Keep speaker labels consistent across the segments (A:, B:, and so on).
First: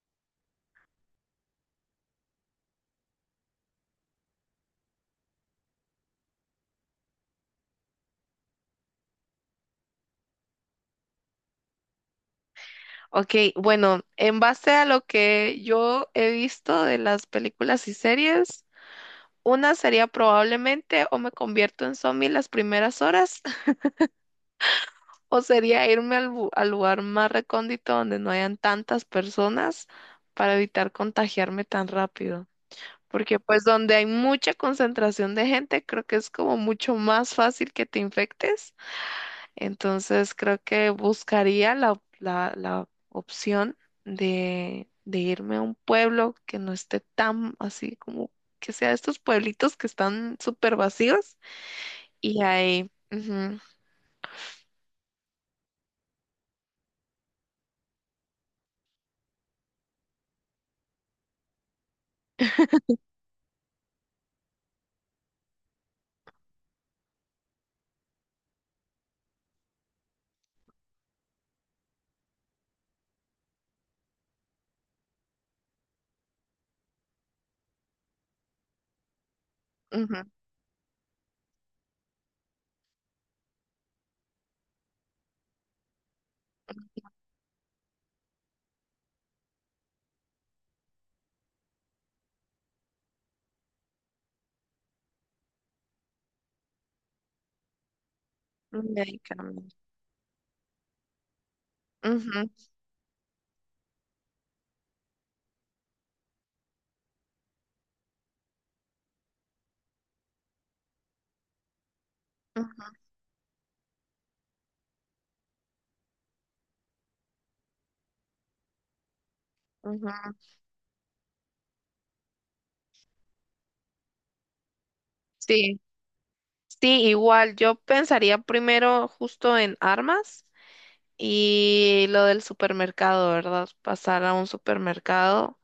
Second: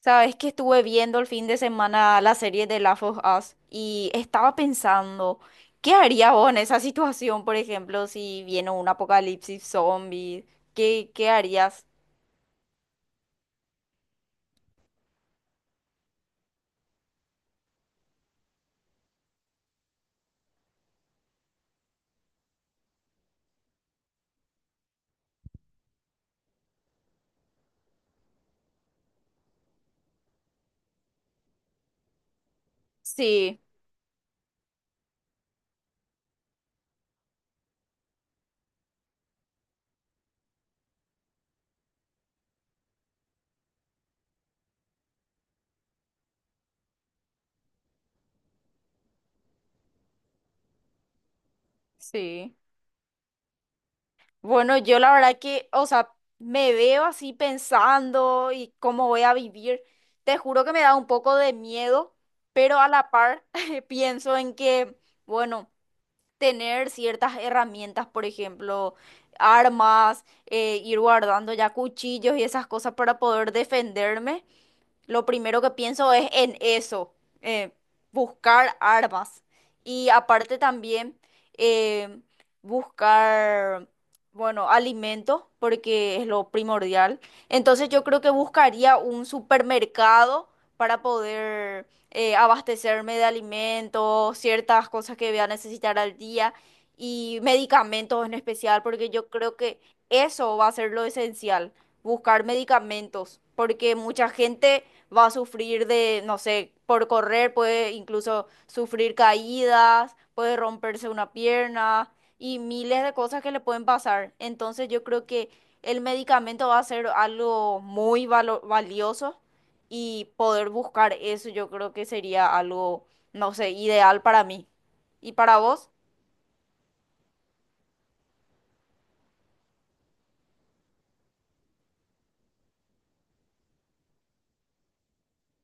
A: Sabes que estuve viendo el fin de semana la serie de Last of Us y estaba pensando, ¿qué haría vos en esa situación, por ejemplo, si viene un apocalipsis zombie? ¿Qué, qué harías?
B: Ok, bueno, en base a lo que yo he visto de las películas y series, una sería probablemente o me convierto en zombie las primeras horas, o sería irme al, al lugar más recóndito donde no hayan tantas personas para evitar contagiarme tan rápido. Porque
A: Sí,
B: pues donde hay mucha concentración de gente, creo que es como mucho más fácil que te infectes. Entonces creo que buscaría la opción de irme a un pueblo que no esté tan así como que sea estos pueblitos que están súper vacíos y
A: sí.
B: ahí, ujú,
A: Bueno, yo la verdad que, o sea, me veo así pensando y cómo voy a vivir. Te juro que me da un poco de miedo, pero a la par pienso en que, bueno, tener ciertas herramientas, por ejemplo, armas, ir guardando ya cuchillos y esas cosas para poder defenderme. Lo primero que pienso es en eso, eh, buscar armas. Y
B: ujú,
A: aparte también eh, buscar, bueno, alimentos, porque es lo primordial. Entonces yo creo que buscaría un supermercado para poder abastecerme de alimentos, ciertas cosas que voy a necesitar al día y medicamentos en especial,
B: y
A: porque
B: ahí
A: yo creo
B: cambio.
A: que eso va a ser lo esencial,
B: Ujú,
A: buscar medicamentos, porque mucha gente va a sufrir de, no sé, por correr puede incluso sufrir caídas, puede romperse una pierna y
B: ujú,
A: miles de cosas que le pueden pasar. Entonces yo creo que el medicamento va a ser algo muy valioso
B: ujú.
A: y poder buscar eso yo creo que sería algo, no sé, ideal para mí. ¿Y para
B: Sí,
A: vos?
B: sí, igual yo pensaría primero justo en armas y lo del supermercado, ¿verdad? Pasar a un supermercado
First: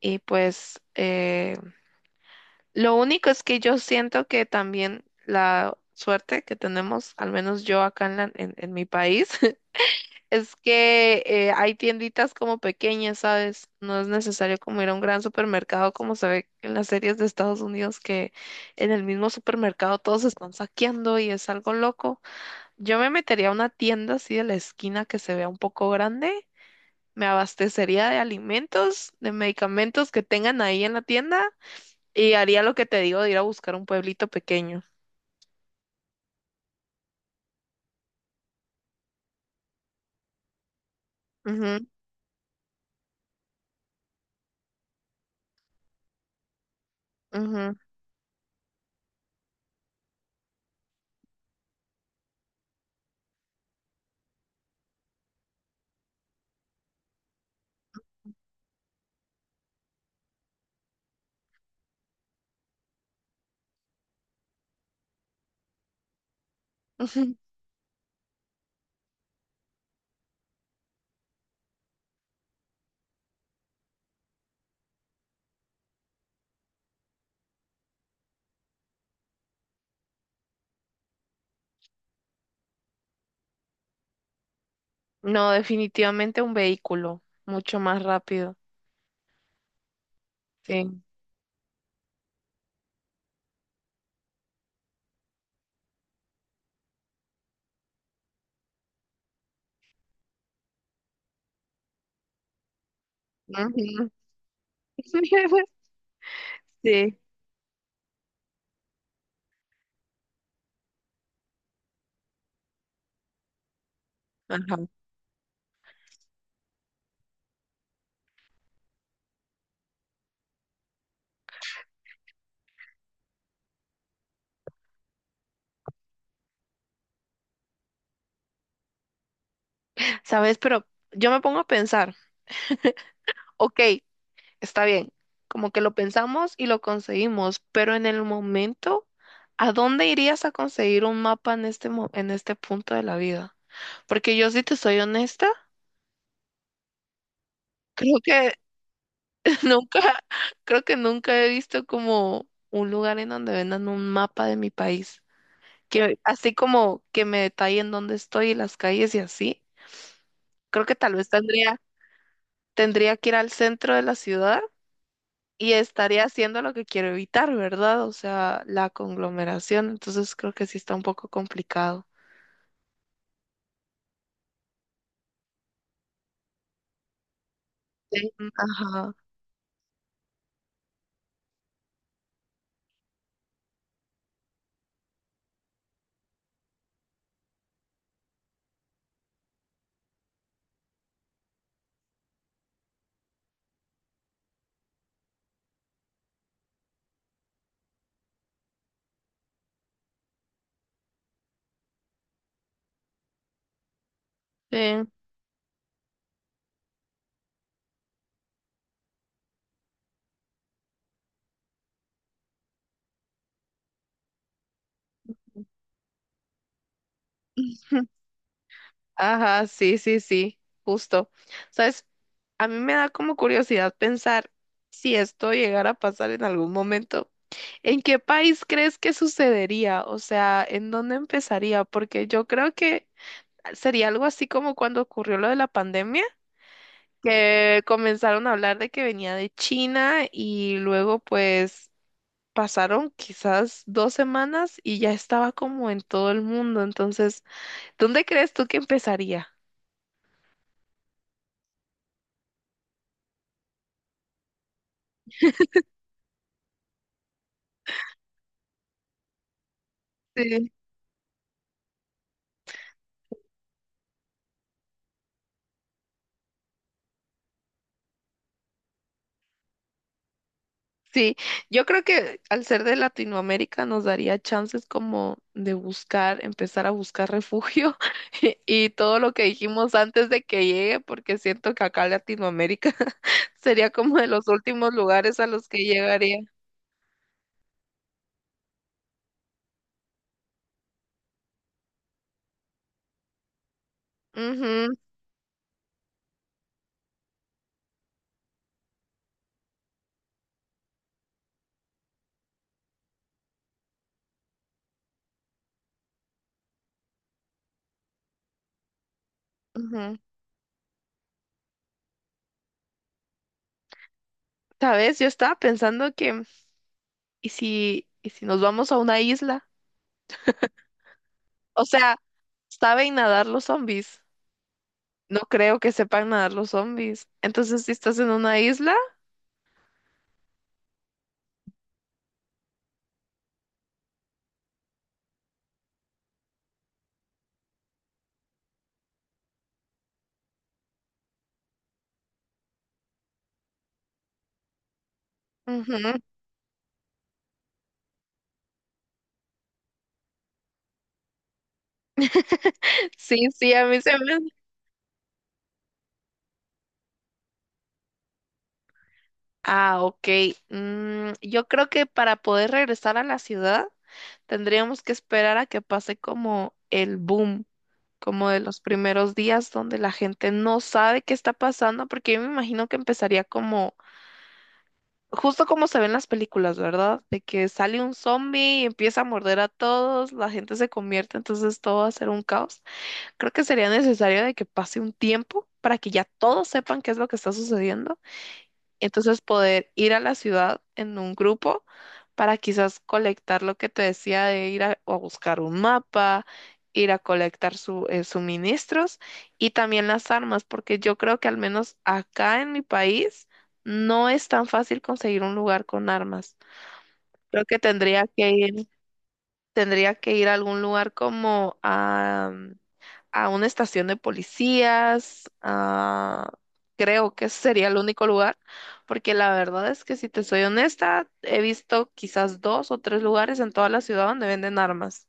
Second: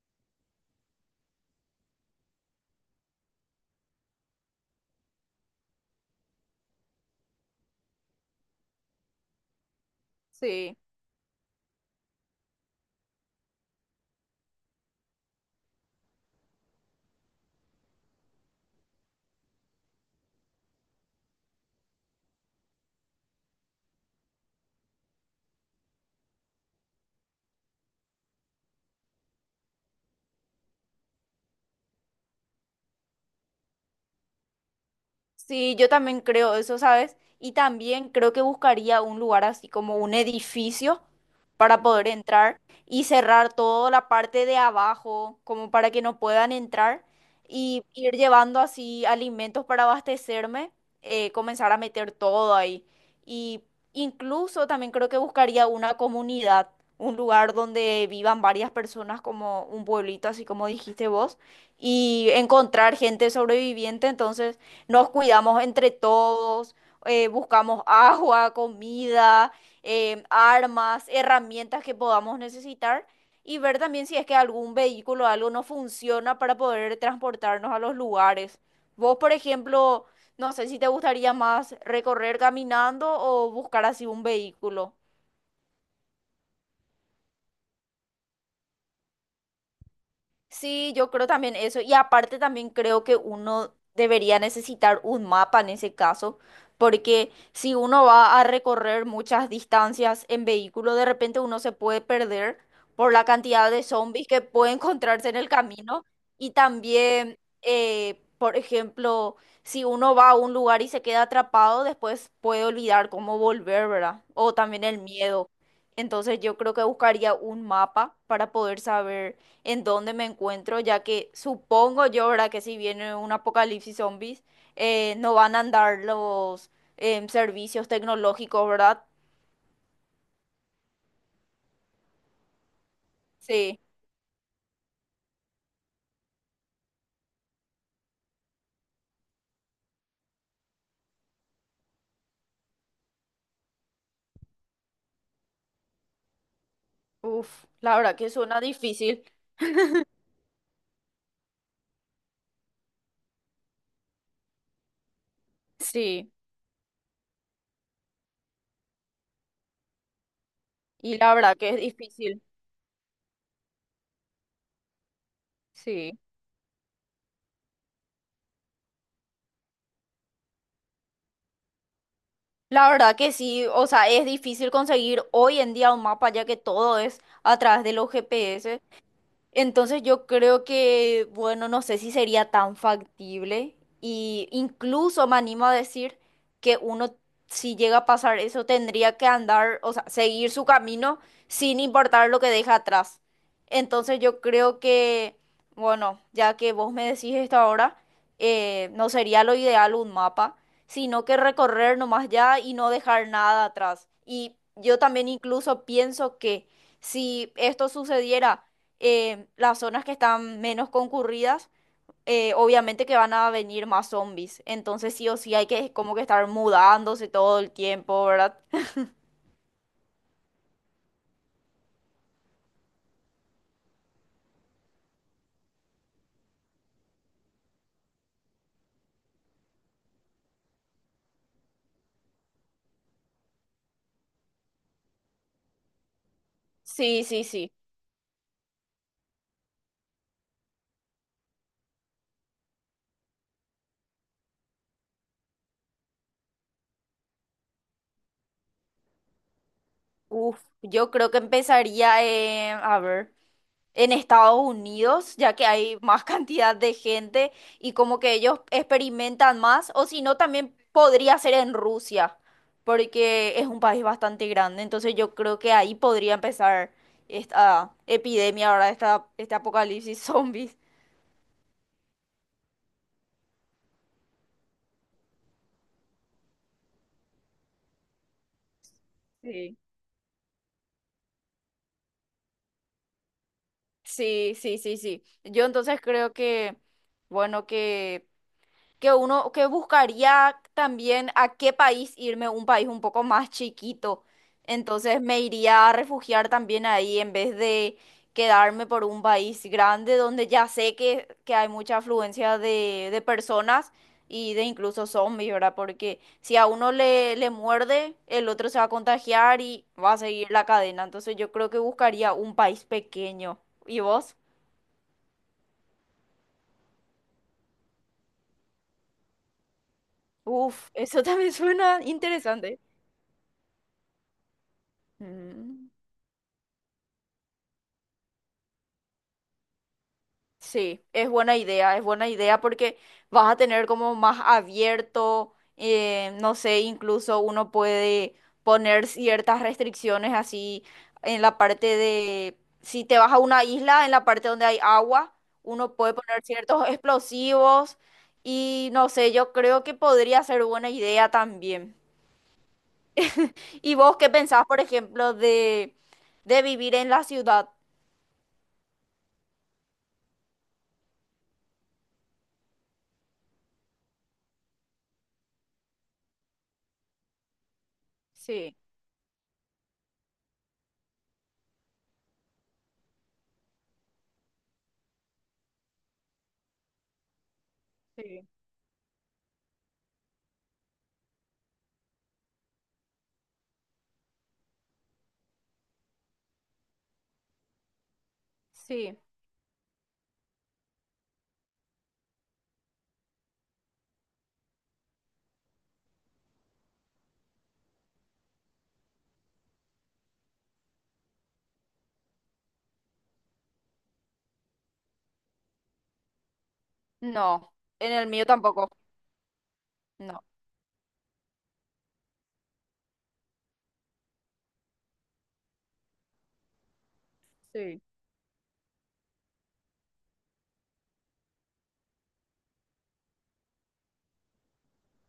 B: y pues... lo único es que yo siento que también la suerte que tenemos, al menos yo acá en, en mi país, es
A: Sí.
B: que hay tienditas como pequeñas, ¿sabes? No es necesario como ir a un gran supermercado como se ve en las series de Estados Unidos, que en el mismo supermercado todos están saqueando y es algo loco. Yo me metería a una tienda así de la esquina que se vea un poco grande, me abastecería de alimentos, de medicamentos que tengan ahí en la tienda. Y haría lo que te digo de ir a buscar un pueblito pequeño.
A: Sí, yo también creo eso, ¿sabes? Y también creo que buscaría un lugar así como un edificio para
B: Ujú,
A: poder entrar y cerrar toda la parte de abajo, como para que no puedan entrar
B: ujú,
A: y ir llevando así alimentos para abastecerme, comenzar a meter todo ahí. Y incluso también creo que buscaría una comunidad, un lugar donde vivan varias personas como un pueblito, así como dijiste vos, y encontrar gente sobreviviente, entonces nos cuidamos entre todos,
B: ujú.
A: buscamos agua, comida, armas, herramientas que podamos necesitar y ver también si es que algún vehículo o algo no funciona para poder transportarnos a los lugares. Vos, por ejemplo, no sé si te gustaría más recorrer caminando o buscar así un vehículo.
B: No, definitivamente un vehículo, mucho más rápido.
A: Sí,
B: Sí.
A: yo creo también eso. Y aparte también creo que uno debería necesitar un mapa en ese caso, porque si uno va a recorrer muchas distancias en vehículo, de repente uno se puede perder por la cantidad de
B: Ujú.
A: zombies que puede encontrarse en el camino. Y
B: Sí.
A: también, por ejemplo, si uno va a un lugar y se queda atrapado, después puede olvidar cómo volver, ¿verdad? O
B: Ajá.
A: también el miedo. Entonces yo creo que buscaría un mapa para poder saber en dónde me encuentro, ya que supongo yo, ¿verdad? Que si viene un apocalipsis zombies, no van a andar los servicios tecnológicos, ¿verdad?
B: ¿Sabes? Pero yo me pongo a pensar, ok,
A: Sí.
B: está bien, como que lo pensamos y lo conseguimos, pero en el momento, ¿a dónde irías a conseguir un mapa en este, en este punto de la vida? Porque yo, si te soy honesta,
A: Uf, la verdad
B: creo
A: que
B: que
A: suena difícil.
B: nunca, creo que nunca he visto como un lugar en donde vendan un mapa de mi país. Que
A: Sí.
B: así como que me detallen dónde estoy y las calles y así. Creo que tal
A: Y
B: vez
A: la verdad que es
B: tendría,
A: difícil.
B: tendría que ir al centro de la ciudad y
A: Sí.
B: estaría haciendo lo que quiero evitar, ¿verdad? O sea, la conglomeración. Entonces creo que sí está un poco complicado.
A: La verdad que sí, o sea, es difícil conseguir hoy en día un mapa, ya que todo es a través de los
B: Sí.
A: GPS.
B: Ajá.
A: Entonces yo creo que, bueno, no sé si sería tan factible y incluso me animo a decir que uno, si llega a pasar eso, tendría que andar, o sea, seguir su camino sin importar lo que deja atrás. Entonces yo creo que, bueno, ya que vos me decís esto ahora, no sería lo ideal un mapa, sino que recorrer nomás ya y no dejar nada atrás. Y
B: Sí.
A: yo también incluso pienso que si esto sucediera, las zonas que están menos concurridas, obviamente que van a venir más zombies. Entonces sí o sí hay que como que estar mudándose todo el tiempo, ¿verdad?
B: Ajá, sí, sí, sí, justo. ¿Sabes? A mí me da como curiosidad pensar si esto llegara a pasar en algún momento. ¿En qué país crees que sucedería? O sea, ¿en dónde empezaría? Porque yo creo que sería algo así como cuando ocurrió lo de la pandemia,
A: Sí, sí, sí.
B: que comenzaron a hablar de que venía de China y luego pues pasaron quizás 2 semanas y ya estaba como en todo el mundo. Entonces, ¿dónde crees tú que empezaría?
A: Uf, yo creo que empezaría, a ver, en Estados Unidos, ya que hay más cantidad de gente y como que ellos experimentan más, o si no,
B: Sí.
A: también podría ser en Rusia, porque es un país bastante grande, entonces yo creo que ahí podría empezar esta epidemia, ahora esta, este apocalipsis zombies.
B: Sí, yo creo que al ser de Latinoamérica nos daría chances como de buscar, empezar a buscar refugio y todo lo que
A: Sí.
B: dijimos antes de que llegue, porque siento que acá Latinoamérica sería como de los
A: Sí, sí,
B: últimos
A: sí, sí.
B: lugares a
A: Yo
B: los que
A: entonces creo
B: llegaría.
A: que, bueno, que uno que buscaría también a qué país irme, un país un poco más chiquito.
B: Ujú,
A: Entonces me iría a refugiar también ahí en vez de quedarme por un país grande donde ya sé que hay mucha afluencia de personas y de incluso zombies, ¿verdad? Porque si a uno le, le muerde, el otro se va a contagiar y va
B: ujú.
A: a seguir la cadena. Entonces yo creo que buscaría un país pequeño. ¿Y vos?
B: ¿Sabes? Yo estaba pensando que, y si nos vamos a una isla?
A: Uf, eso también
B: O
A: suena
B: sea,
A: interesante.
B: ¿saben nadar los zombies? No creo
A: Mm.
B: que sepan nadar los zombies. Entonces, si estás en una isla,
A: Sí, es buena idea porque vas a tener como más abierto, no sé, incluso uno puede poner ciertas restricciones así en la parte de, si te vas a una isla, en la parte donde hay agua, uno puede
B: ujú,
A: poner ciertos explosivos y no sé, yo creo que podría ser buena idea también.
B: sí, sí, a
A: ¿Y
B: mí se
A: vos qué
B: me...
A: pensás, por ejemplo, de vivir en la ciudad?
B: Ah, ok. Mm, yo creo que para poder regresar a la ciudad tendríamos que esperar a que pase como el boom, como de
A: Sí,
B: los primeros días donde la gente no sabe qué está pasando, porque yo me imagino que empezaría como, justo como se ven las películas, ¿verdad? De que sale un
A: sí,
B: zombie y empieza a morder a todos, la gente se convierte, entonces todo va a ser un caos. Creo que sería necesario de que pase un tiempo para que ya todos sepan qué es lo que está sucediendo.
A: sí.
B: Entonces poder ir a la ciudad en un grupo para quizás colectar lo que te decía de ir a buscar un mapa, ir a colectar su, suministros y también las armas, porque yo creo que al menos acá en mi país no es tan fácil conseguir un lugar con armas. Creo
A: No,
B: que
A: en
B: tendría
A: el mío
B: que ir,
A: tampoco.
B: tendría que
A: No.
B: ir a algún lugar como a, mm, a una estación de policías, creo que ese sería el
A: Sí.
B: único lugar, porque la verdad es que si te soy honesta, he visto quizás 2 o 3 lugares en toda la ciudad donde venden armas.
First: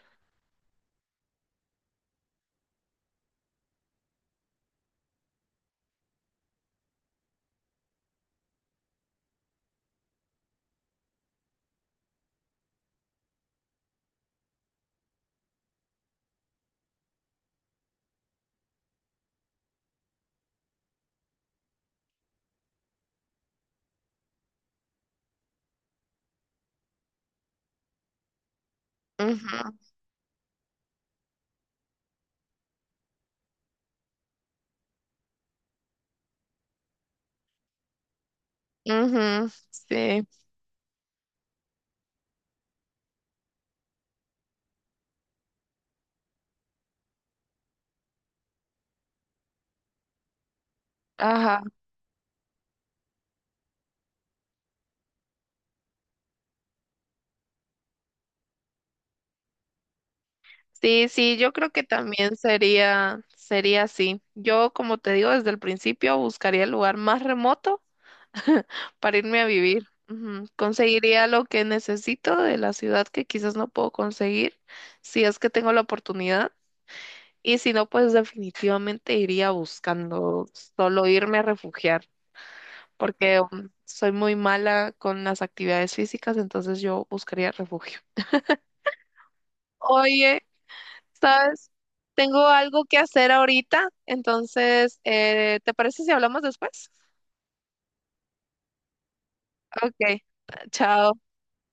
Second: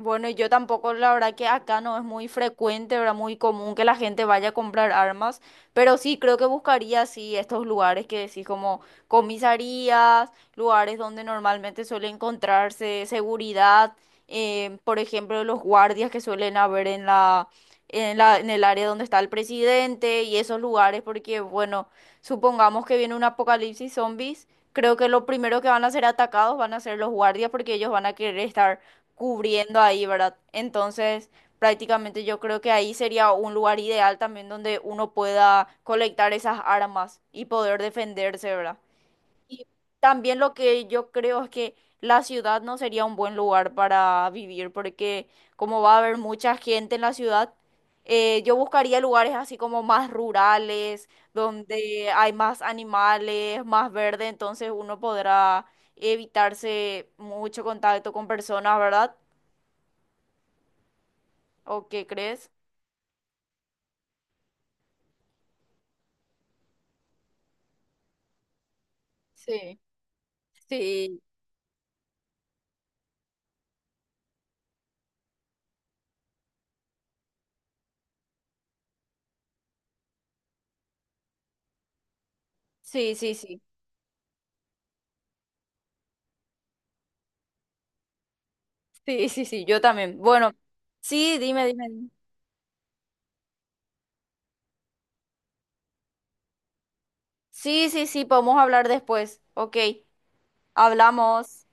A: Bueno, y yo tampoco, la verdad que acá no es muy frecuente, ¿verdad? Muy común que la gente vaya a comprar armas, pero sí creo que buscaría, sí, estos lugares que decís como comisarías, lugares donde normalmente suele encontrarse seguridad, por ejemplo, los guardias que suelen haber en la, en la, en el área donde está el presidente y esos lugares, porque bueno, supongamos que viene un apocalipsis zombies. Creo que lo primero que van a ser atacados van a ser los guardias porque ellos van a querer estar
B: Ujú,
A: cubriendo ahí, ¿verdad? Entonces, prácticamente yo creo que ahí sería un lugar ideal también donde uno pueda colectar esas armas y poder defenderse, ¿verdad?
B: ujú,
A: Y
B: sí,
A: también lo que yo creo es que la ciudad no sería un buen lugar para vivir porque como va a haber mucha gente en la ciudad, yo buscaría lugares así como más rurales,
B: ajá.
A: donde hay más animales, más verde, entonces uno podrá evitarse mucho contacto con personas, ¿verdad?
B: Sí, sí, yo creo que
A: ¿O qué
B: también
A: crees?
B: sería, sería así. Yo, como te digo, desde el principio buscaría el lugar más remoto para irme a
A: Sí,
B: vivir. Ujú.
A: sí,
B: Conseguiría lo que necesito de la ciudad que quizás no puedo conseguir si es que tengo la oportunidad. Y si no, pues definitivamente iría buscando solo irme a refugiar,
A: sí, sí,
B: porque
A: sí.
B: soy muy mala con las actividades físicas, entonces yo buscaría refugio.
A: Sí, sí, sí, yo también.
B: Oye,
A: Bueno, sí, dime,
B: ¿sabes?
A: dime, dime.
B: Tengo algo que hacer ahorita, entonces, ¿te parece si hablamos después?
A: Sí, sí, sí, podemos hablar después. Ok,
B: Ok, chao.
A: hablamos.